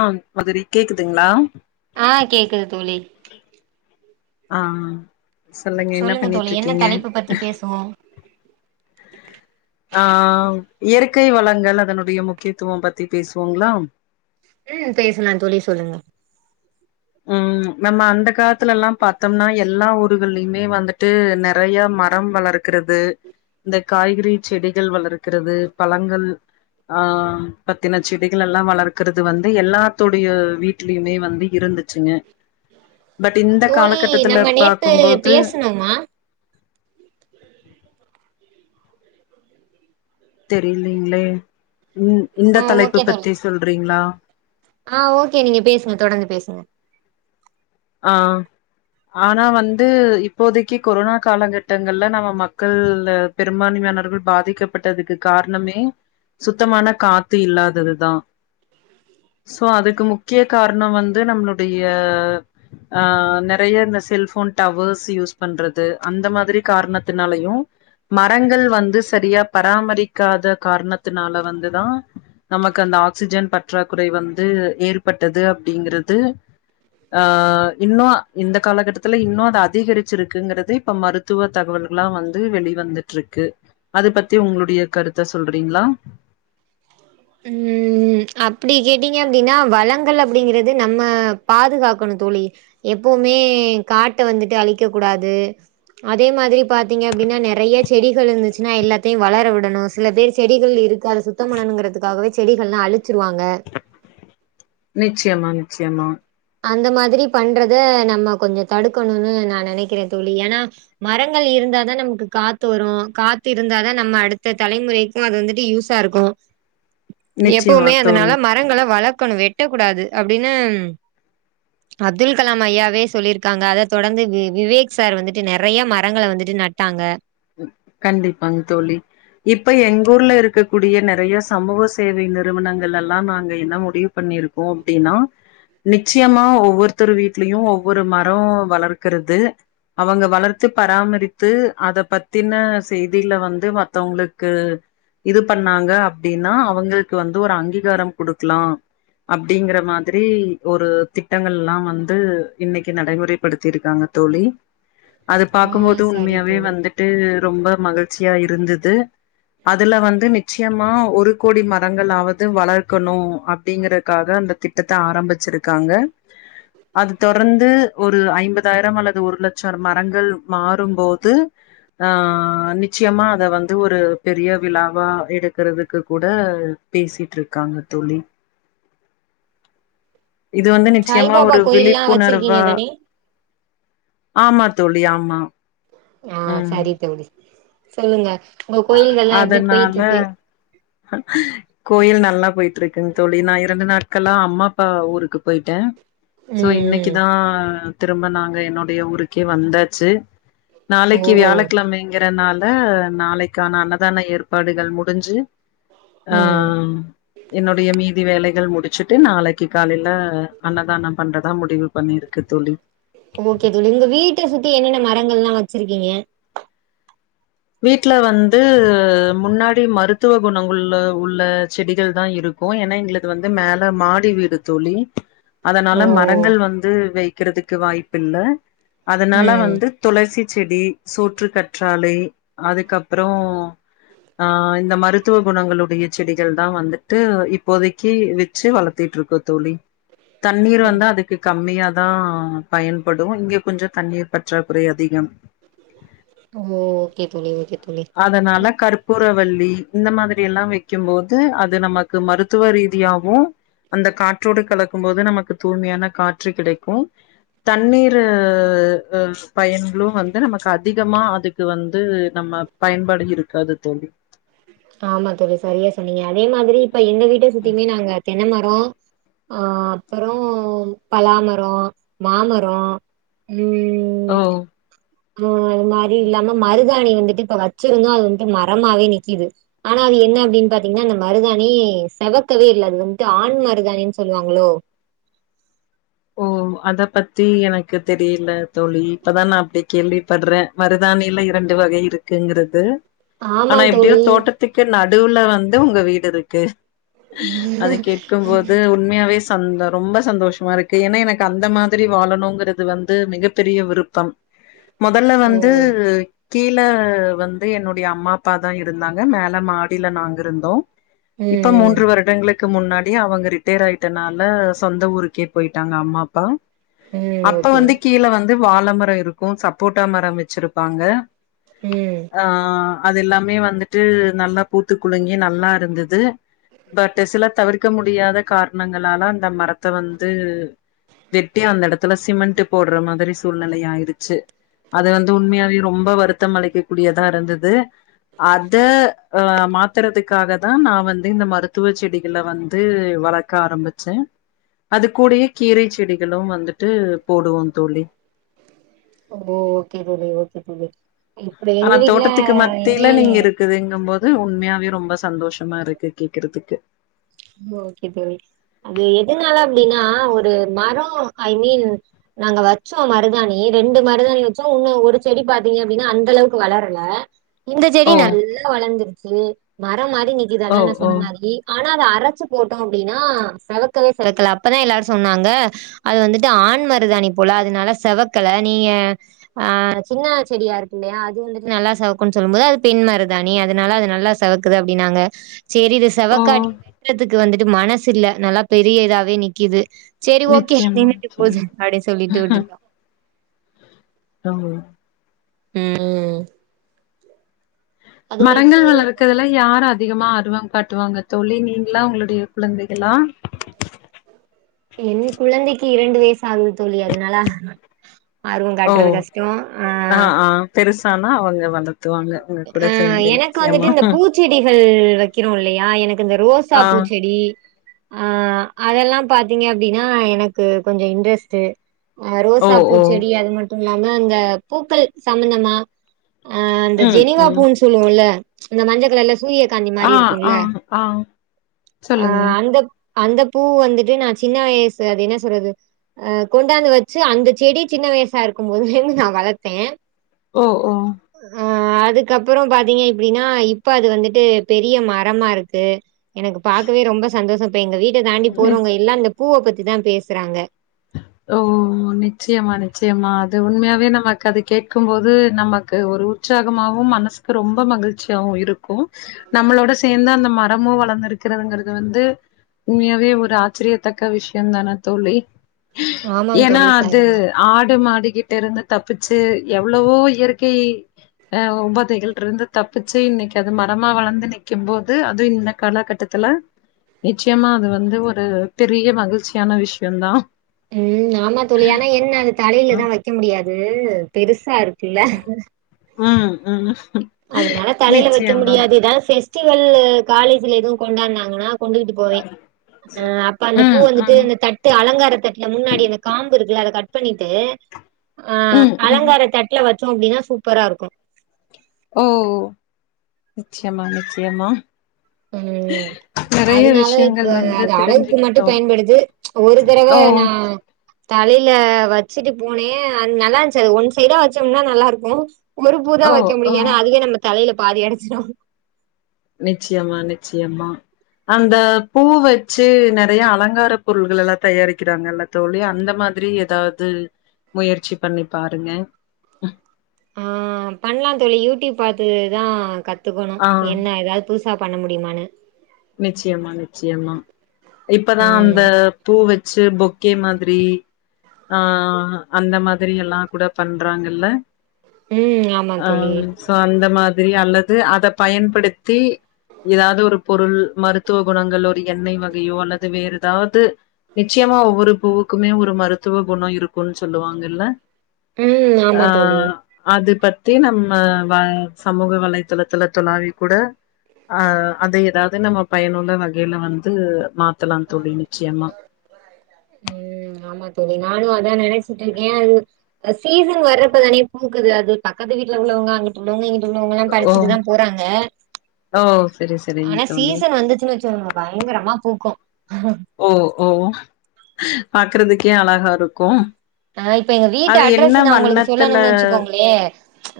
ஆ மதுரி கேக்குதுங்ளா ஆ கேக்குது தோலி அ சொல்லுங்க என்ன தோழி என்ன பண்ணிட்ருக்கீங்க தலைப்பு பத்தி பேசுவோ ஆ இயற்கை வளங்கள் அதனுடைய முக்கியத்துவ பத்தி பேசுவோங்ளா ம் பேசலா தோழி சொல்லுங்க ம் நம்ம அந்த காலத்துலலா பாத்தோம்னா எல்லா ஊர்கள்லயுமே வந்துட்டு நறைய மரம் வளர்குறது இந்த காய்கறி செடிகள் வளர்குறது பழங்கள் ஆ பத்தின செடிகள் எல்லா வளர்குறது வந்து எல்லாத்துடைய வீட்லயுமே வந்து இருந்து ச்சுங்க தோழீ நம்ம நேத்து பேசணோமா தெர்லிங்ளே ஆ ஓகே தோழி ஆ ஓகே நீங்க பேசுங்க தொடந்து பேசுங்க ஆ ஆனா வந்து இப்போதைக்கு கொரோனா காலகட்டங்கள்ல நம்ம மக்கள் பெரும்பான்மையானர்கள் பாதிக்கப்பட்டதுக்கு கார்ணமே சுத்தமான காத்து இல்லாததுதா சோ அதுக்கு முக்கிய கார்ணொ வந்து நம்ளுடைய ஆ நறைய இந்த செல்போன் டவர்ஸ் யூஸ் பண்றது அந்த மாதிரி காரணத்தினாலயு மரங்கள் வந்து சரியா பராமரிக்காத காரணத்தினால வந்துதா நமக்கு அந்த ஆக்சிஜன் பற்றாக்குறை வந்து ஏற்பட்டது அப்டிங்கறது ஆ இன்னு இந்த காலகட்டத்துல இன்னு அத அதிகரிச்சுருக்குங்கறது இப்ப மருத்துவ தகவல்களா வந்து வெளிவந்துட்ருக்கு அது பத்தி உங்ளுடைய கருத்த சொல்றீங்ளா ம் அப்டி கேட்டீங்க அப்டின்னா வளங்கலப் அப்டிங்கறது நம்ம பாதுகாக்கணு தோழி எப்பவுமே காட்ட வந்துட்டு அழிக்க கூடாது அதே மாதிரி பாத்தீங்க அப்டின்னா நெறைய செடிகள் இருந்துச்சுன்னா எல்லாத்தயு வளர விடணு சில பேர் செடிகள் இருக்கு அத சுத்தொ பண்ணனுங்கறதுக் காகவே செடிகள்லா அழு நிச்சியமா நிச் சியமா அந்த மாதிரி பண்றத நம்ம கொஞ்சொ தடுக்கணூனு நா நனைக்குறே தோழி ஏனா மரங்கள் இருந்தாதா நமக்கு காத்து வரும் காத்து இருந்தாதா நம்ம அடுத்த தலைமுறைக்கும் அது வந்துட்டு யூஸா இருக்கும் நிச்சயமா எப்பவுமே அதனால தோழி மரங்கள வளக்கணு வெட் ட கூடாது அப்டின்னு அப்துல் கலாம் ஐயாவே சொல்லிருக்காங்க அத தொடந்து வி விவேக் சார் வந்துட்டு நறைய மரங்கள வந்துட்டு நட்டாங்க அ கண்டிப்பாங் தோழி இப்ப எங் ஊர்ல இருக்கக்கூடிய நறைய சமூக சேவை நிறுவனங்கள்லெல்லா நாங்க என்ன முடிவு பண்ணிருக்கோ அப்டினா நிச்சியமா ஒவ்வொருத்தர் வீட்லயும் ஒவ்வொரு மரோ வளர்க்கறது அவங்க வளர்த்து பராமரித்து அத பத் தின்ன செய்திகள வந்து மத்தவ்ங்ளுக்கு இது பண்ணாங்க அப்டின்னா அவங்களுக்கு வந்து ஒரு அங்கீகாரம் குடுக்கலா அப்டிங்குற மாதிரி ஒரு திட்டங்கள்லா வந்து இன்னைக்கி நடைமுறைப்படுத்திருக்காங்க தோழி அது ஆ பாக்கும் போது சரி உண்மையாவே தோழி. வந்துட் டு ரொம்ப மகிழ்ச்சியா இருந்தது அதுல வந்து நி ச்சியமா ஒரு கோடி மரங்களாவது வளர்க்கணு அப்டிங்கறக்காக அந்த திட்டத்த ஆரம்பிச்சுருக்காங்க அது தொடர்ந்து ஒரு ஐம்பதாயிரம் அல்லது ஒரு லட்ச மரங்கள் மாறும்போது ஆ நிச்சியமா அத வந்து ஒரு பெரிய விழாவா எடுக்குறதுக்கு கூட பேசிட்ருக்காங்க தோழி இது வந்து நிச்சியமா சாய்பாபா ஒரு கோயில்லாம் வச்சிருக்கீங்க விழிப்புணர்வா தானே? ஆமா தோழி ஆமா ஆ ம். சரி தோழி சொல்லுங்க உங்க கோயில்கள்லாம் எப்டி அதனால போயிட்ருக்கு? கோயில் நல்லா போயிட்டு இருக்குங்க தோழி நான் இரண்டு நாட்கள்ல்லாம் அம்மா அப்பா ஊருக்கு போயிட்டேன் சோ ம் ம். இன்னைக்குதான் திரும்ப நாங்க என்னுடைய ஊருக்கே வந்தாச்சு நாளைக்கு ஓ! வியாழக்கிழமைங்க இதனால நாளைக் க்கான அன்னதான ஏற்பாடுகள் முடிஞ்சு ம். ஆஹ் என்னோடய மீதி வேலை கள் முடிச்சுட்டு நாளைக்கு காலையில அன்னதானம் பண்றதா முடிவு பண்ணிருக்கு தோழி ஓகே தோழி உங்க வீட்ட சுத்தி என்னென்ன மரங்கள்ல்லா வச்சிருக்கீங்க வீட்ல வந்து முன்னாடி மருத்துவ குணங்குள்ல உள்ள செடிகள்தா இருக்கு ஏன்னா எங்கள்க்கு வந்து மேல மாடி வீடு தோழி அதனால ஓ மரங்கள் வந்து வெய் வக்கிறதுக்கு வாய்ப்பில்ல அதனால ம் வந்து துளசி செடி சோற்று கற்றாழை அதுக்கப்பறொ அஹ் இந்த மருத்துவ குணங்களுடைய செடிகள்தா வந்துட்டு இப்போதைக்கு வச்சு வளர்த்துட்டு இருக்கோ தோழி தண்ணீர் ஓ வந்து அதுக்கு கம்மியாதா பயன்படு இங்க கொஞ்சொ தண்ணீர் பற்றாக்குறை அதிகம் குவோ அதனால கற்பூரவல் ல்லி இந்த மாதிரில்லா வைக்கும் போது அது நமக்கு மருத்துவ ரீதியாவு அந்த காற்றோடு கலக்கும் போது நமக்கு தூய்மையான காற்று கிடைக்கு தண்ணீர் ஹ பயன்களும் வந்து நமக்கு அதிகமா அதுக்கு வந்து நம்ம பயன்பாடு இருக்காது தோழி ஆமா தோழி சரியா சொன்னீங்க அதே மாதிரி இப்ப எங்க வீட்டை சுத்தியுமே நாங்க தென்ன மரொ ஆ அப்பறொ பலாமரொ மாமரொ ஓ உம் [unintelligible] மாரி இல்லாம மரு மருதாணி வந்துட்டு இப்ப வச்சிருந்தோ அது வந்துட்டு மரமாவே நிக்கிது ஆனா அது என்ன அப்படின்னு பாத்தீங்கன்னா அந்த மருதாணி செவக்கவே இல்ல அது வந்துட்டு ஆண் மருதாணின் சொல்லுவாங்களோ ஓ அத பத்தி எனக்கு தெரியல தோழி இப்பதா நா அப்டி கேள்விபடுறே மருதாணியில இரண்டு வகை இருக்குங்கிறது ஆமா ஆனா எப்படியோ தோழி தோட்டத்துக்கு நடுவுல வந் வந்து உங்க வீடுருக்கு அத கேட்கும்போது உண்மையாவே சந்த ரொம்ப சந்தோஷமா இருக் ஏனா எனக்கு அந்த மாதிரி வாழணுங்கிறது வந்து மிகப்பெரிய விருப்பம் மொதல்ல ஓ வந்து கீழ வந்து என்னுடைய அம்மா அப்பாதா இருந்தாங்க மேல மாடியில நாங்க இருந்தோ இப்ப ம் மூன்று வருடங்களுக்கு முன்னாட் டி அவங்க ரிட்டையர் ஆயிட்டனால சொந்த ஊருக்கே போயிட்டாங்க அம்மா அப்பா ம் ம் அப்ப ஓகே வந்து கீழ வந் து வாழ மரோ இருக்கு சப்போட்டா மரம் வச்சிருப்பாங்க ம் ஆ ஆ அது எல்லாமே வந்துட்டு நல்லா பூத்து குலங்கி நல்லா இருந்துது பட் சில தவிர்க்க முடியாத கார்ணங்களால அந்த மரத்த வந் து வெட்டி அந்த எடத்துல சிமெண்ட்டு போடுற மாதிரி சூழ்நிலை ஆயிருச்சு அது வந்து உண்மையாவே ரொம்ப வருத்தம் அளிக்கக் கூடியதா இருந்தது அத ஆ மாத்துறதுக்காக தான் நா வந்து இந்த மருத்துவ செடிகளை வந்து வளக்க ஆரம்பிச்சேன் அது கூடையே கீரை செடிகளும் வந்துட்டு போடுவோம் தோழி ஓ ஓக்கே தோழி ஓக்கே தோழி இப்ப ஆனா எங்க வீட்ல தோட்டத்துக்கு இனி மத்தியில நீங்க இருக்குதுங்கும் போது உண்மையாவே ரொம்ப சந்தோஷமா இருக்கு கேக்குறதுக்கு ஓக்கே தோழி அது எதுனால அப்டின்னா ஒரு மரோ ஐ மீன் நாங்க வச்சோ மருதாணி ரெண்டு மருதாணி வச்சோ இன்னு ஒரு செடி பாத்தீங்க அப்டின்னா அந்த அளவுக்கு வளரல இந்த செடி ஓ நல்லா வளந்துரு ச்சு ம ரம் மாரி நிக்குது ஓ அதான் நா ஓ சொன்ன மாரி ஆனா அரச்சு போட்டோம் அப்டின்னா செவக்கவே செவக்கல அப்பதான் எல்லாரு சொன்னாங்க அது வந்துட்டு ஆண் மருதாணி போல அதுனால செவக்கல நீங்க ஆ சின்ன செடியா இருக்கு இல்லயா அது வந்துட்டு நல்லா செவக்கு சொல்லும் போது அது பெண் மருதாணி அதனால அது நல்லா செவக்குது அப்டின்னாங்க சேரி இது ஓ செவக்காடியும் வெ ட்றத்துக்கு வந்துட்டு மனசில்ல நல்லா பெரிய இதாவே நிக்குது சேரி ஓக்கே நிச்சயமா நின்னுட்டு போது நிச்சயமா அப்டினு சொல்லிட்டு விட்டுட்டோ [unintelligible] உம் மரங்கள் வளர்க்றல யார் அ அதிகமா ஆருவம் காட்டுவாங்க தோழி நீங்களா உங்களுடைய குழந்தைகளா என் குழந்தைக்கு இரண்டு வயசு ஆகுது தோழி அதுனால ஆர்வம் ஓ காட்டுறது கஷ்டோ ஆ ஆனா அவுங்க வந்து த்துவாங்க உங்க கூட சேந்து நிச்சயமா து வக்கிறோம் இல்லயா எனக் இந்த ரோசா ஆ பூச்செடி ஆ அதெல்லா பாத்தீங்க அப்டின்னா எனக்கு கொஞ்சோ இன்ட்ரெஸ்ட் ஆ ஓ ரோசா ஓ பூச்செடி அதுமட் இல்லாம இந்த பூக்கள் சம்பந்தமா அ ம் ஜெனிவா ம் பூன்னு சொல்லுவோல இந்த மஞ்சக்கலர்ல சூரியகாந்தி மாரி ஆ இருக்கும்ல ஆ ஆ சொல்லுங்க ஆஹ் அந்த அந்த பூ வந்துட்டு நான் சின்ன வயசு அது என்ன சொல்றது அஹ் கொண்டாந்து வச்சு அந்த செடி சின்ன வயசா இருக்கும் போது இருந்த நான் வளத்தேன் ஓ ஓ ஹ அதுக்கப்புறம் பாத்தீங்க எப்படின்னா இப்ப அது வந்துட்டு பெரிய மரமா இருக்கு எனக்கு பாக்கவே ரொம்ப சந்தோஷம் இப்ப எங்க வீட்ட தாண்டி நி போறவங்க எல்லா அந்த பூவ பத்தி தா பேசுறாங்க ஓ நிச்சயமா நிச்சயமா அது உண்மையாவே நமக்கு அது கேட்கும் போது நமக்கு ஒரு உற்சாகமாகவும் மனசுக்கு ரொம்ப மகிழ்ச்சியாவும் இருக்கும் நம்மளோட சேர்ந்து அந்த மரமும் வளர்ந்திருக்கிறதுங்கிறது வந்து உண்மையாவே ஒரு ஆச்சரியத்தக்க விஷயம் தானே தோழி ஆமாம் ஏன்னா தோழி. அது சரிதான். ஆடு மாடிக்கிட்ட இருந்து தப்புச் ச்சு எவ்வளவோ இயற்கை அஹ் உபதைகள் இருந்து தப்பிச்சு இன்னைக்கு அது மரமா வளந்து நிக்கும் போது அதுவு இந்த காலகட்டத்துல நிச்சயமா அது வந்து ஒரு பெரிய மகிழ்ச்சியான விஷயம் தா உம் ஆமா தோழி ஆனா என்ன அது தலையிலதா ம் வைக்க முடியாது. உம் பெரு சா இருக்குல்ல [unintelligible] அதனால தலையில வைக்க நிச்சயமா முடியாதுதா செ ஃபெஸ்டிவல் காலேஜ்ல எதுவும் கொண்டாடுனாங்கன்னா கொண்டுகிட்டு போவே அ அப்ப அந்த பூ ம் வந்துட்டு ம் அந்த தட்டு அலங்கார தட்டுல முன்னாடி அந்த காம்பு இருக்குல்ல அத கட் பண்ணிட்டு ஆஹ் ம் ம் அலங்கார தட்ல வ ச்சோம் அப்படின்னா சூப்பரா இருக்கும் ஓ நிச்சயமா நிச்சயமா உம் நெறைய அதனால இப்ப விஷயங்கள் வந்து அது அழகுக்கு மட்டும் தெரிஞ்சுக்கிட்டோ பயன்படுது ஒரு தடவ ஓ நா தலை ல்ல வச்சுட்டு போனேன் நல்லா இருந்துச்சு அது ஒன் சைடா வச்சோம்னா நல்லா இருக்கும் ஒரு பூ தா ஓ வைக்க முடியும் ஓ என்ன அதுவே நம்ம தலைய பாதி அடைச்சிடு நிச்சயமா நிச்சயமா அந்த பூ வச்சு நிறைய அலங்கார பொருள்கள் எல்லாம் தயாரிக்கிறாங்கல்ல தோழி அந்த மாதிரி ஏதாவது முயற்சி பண்ணி பாருங்க ஆஹ் பண்ணலாம் தோழி யூடியூப் பார்த்ததா கத்துக்கணும் ஆ என்ன ஏதாவது புதுசு பண்ண முடியுமான்னு நிச்சயமா நிச்சயமா இப்பதா அந்த ம் பூ வச்ச பொக்கே மாதிரி ஆஹ் அந்த மாதிரி எல்லாம் கூட பண்றாங்கல்ல ம் ஆமா தோழி ஆஹ் சோ அந்த மாதிரி அல்ல அது அத பயன்படுத்தி ஏதாவது ஒரு பொருள் மருத்துவ குணங்கள் ஒரு எண்ணெய் வகையோ அல்லது வேற ஏதாவது நிச்சயமா ஒவ்வொரு பூவுக்குமே ஒரு மருத்துவ குணம் இருக்கும்ன்னு சொல்லுவாங்கல்ல உம் ஆமா தோழி தி நம்ம சமூக வலைதளத்துல தொழாவி கூட ஆஹ் அதைய அதாவது நம்ம பயனுள்ள வகையில வந்து மாத் தலம் தோழி நிச்சயமா ம் ஆமா தோழி நானு அதா‌ நெனச்சிட்டுருக்கே அது சீசன் வரப்பதானே பூக்குது அது பக்கத்து வீட்டுல உள்ளவங்க அங்குட்டு உள்ளவங்க இங் டு உள்ளவங்கலா ஓ பறிச்சுட்டு தா போறாங்க ஓ சரி சரிங்க ஆனா தோழி சீசன் வந்துச்சின்னு வச்சுகோங்க பயங்கரமா பூக்கு ஓ ஓ பாக்கறதுக்கே அலகாருக்கு அ இப்ப எங்க வீட்டு அட்ரஸ் நா உங்களுக்கு வண்ணத்துல சொல்லணுன் வெச்சுக்கோங்களே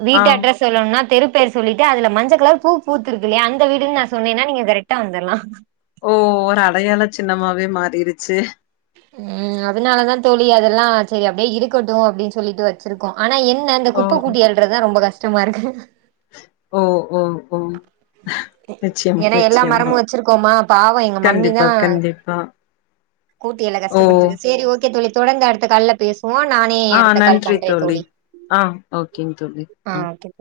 வீட்டு ஆ அட்ரஸ் சொல்லணுன்னா தெருப்பேர் சொல்லிட்டு அதுல மஞ்ச கலர் பூ பூத்துருக்கு இல்லையா அந்த வீடுன் நா சொன்னேனா நீங்க கரெக்டா வந்தர்லா ஓ ஒரு அடையாள சின்னமாவே மாறிருச்சி ம் அதனாலதா தோழி அதெல்லா செரி அப்டியே இருக்கட்டு அப்டின் சொல்லிட்டு வச்சிருக்கோ ஆனா என்ன இந்த ஓ குப்ப கூட்டி அள்றதுதா ரொம்ப கஷ் டமாருக்கு ஓ ஓ ஓ நிச்சயமா ஏனா எல்லா நிச்சயமா மரமு வச்சிருக்கோமா பாவோ எங்க கண்டிப்பா மம்மிதா கண்டிப்பா கூட்டி எல்லா ஓ கஷ்டப்பட்ருக்கு சரி ஓகே தோழி தொடர்ந்து அடுத்த கால்ல பேசு ஆ நன்றி தோழி ஆ ஓகேங் தோழி ஆ ம் ஓகே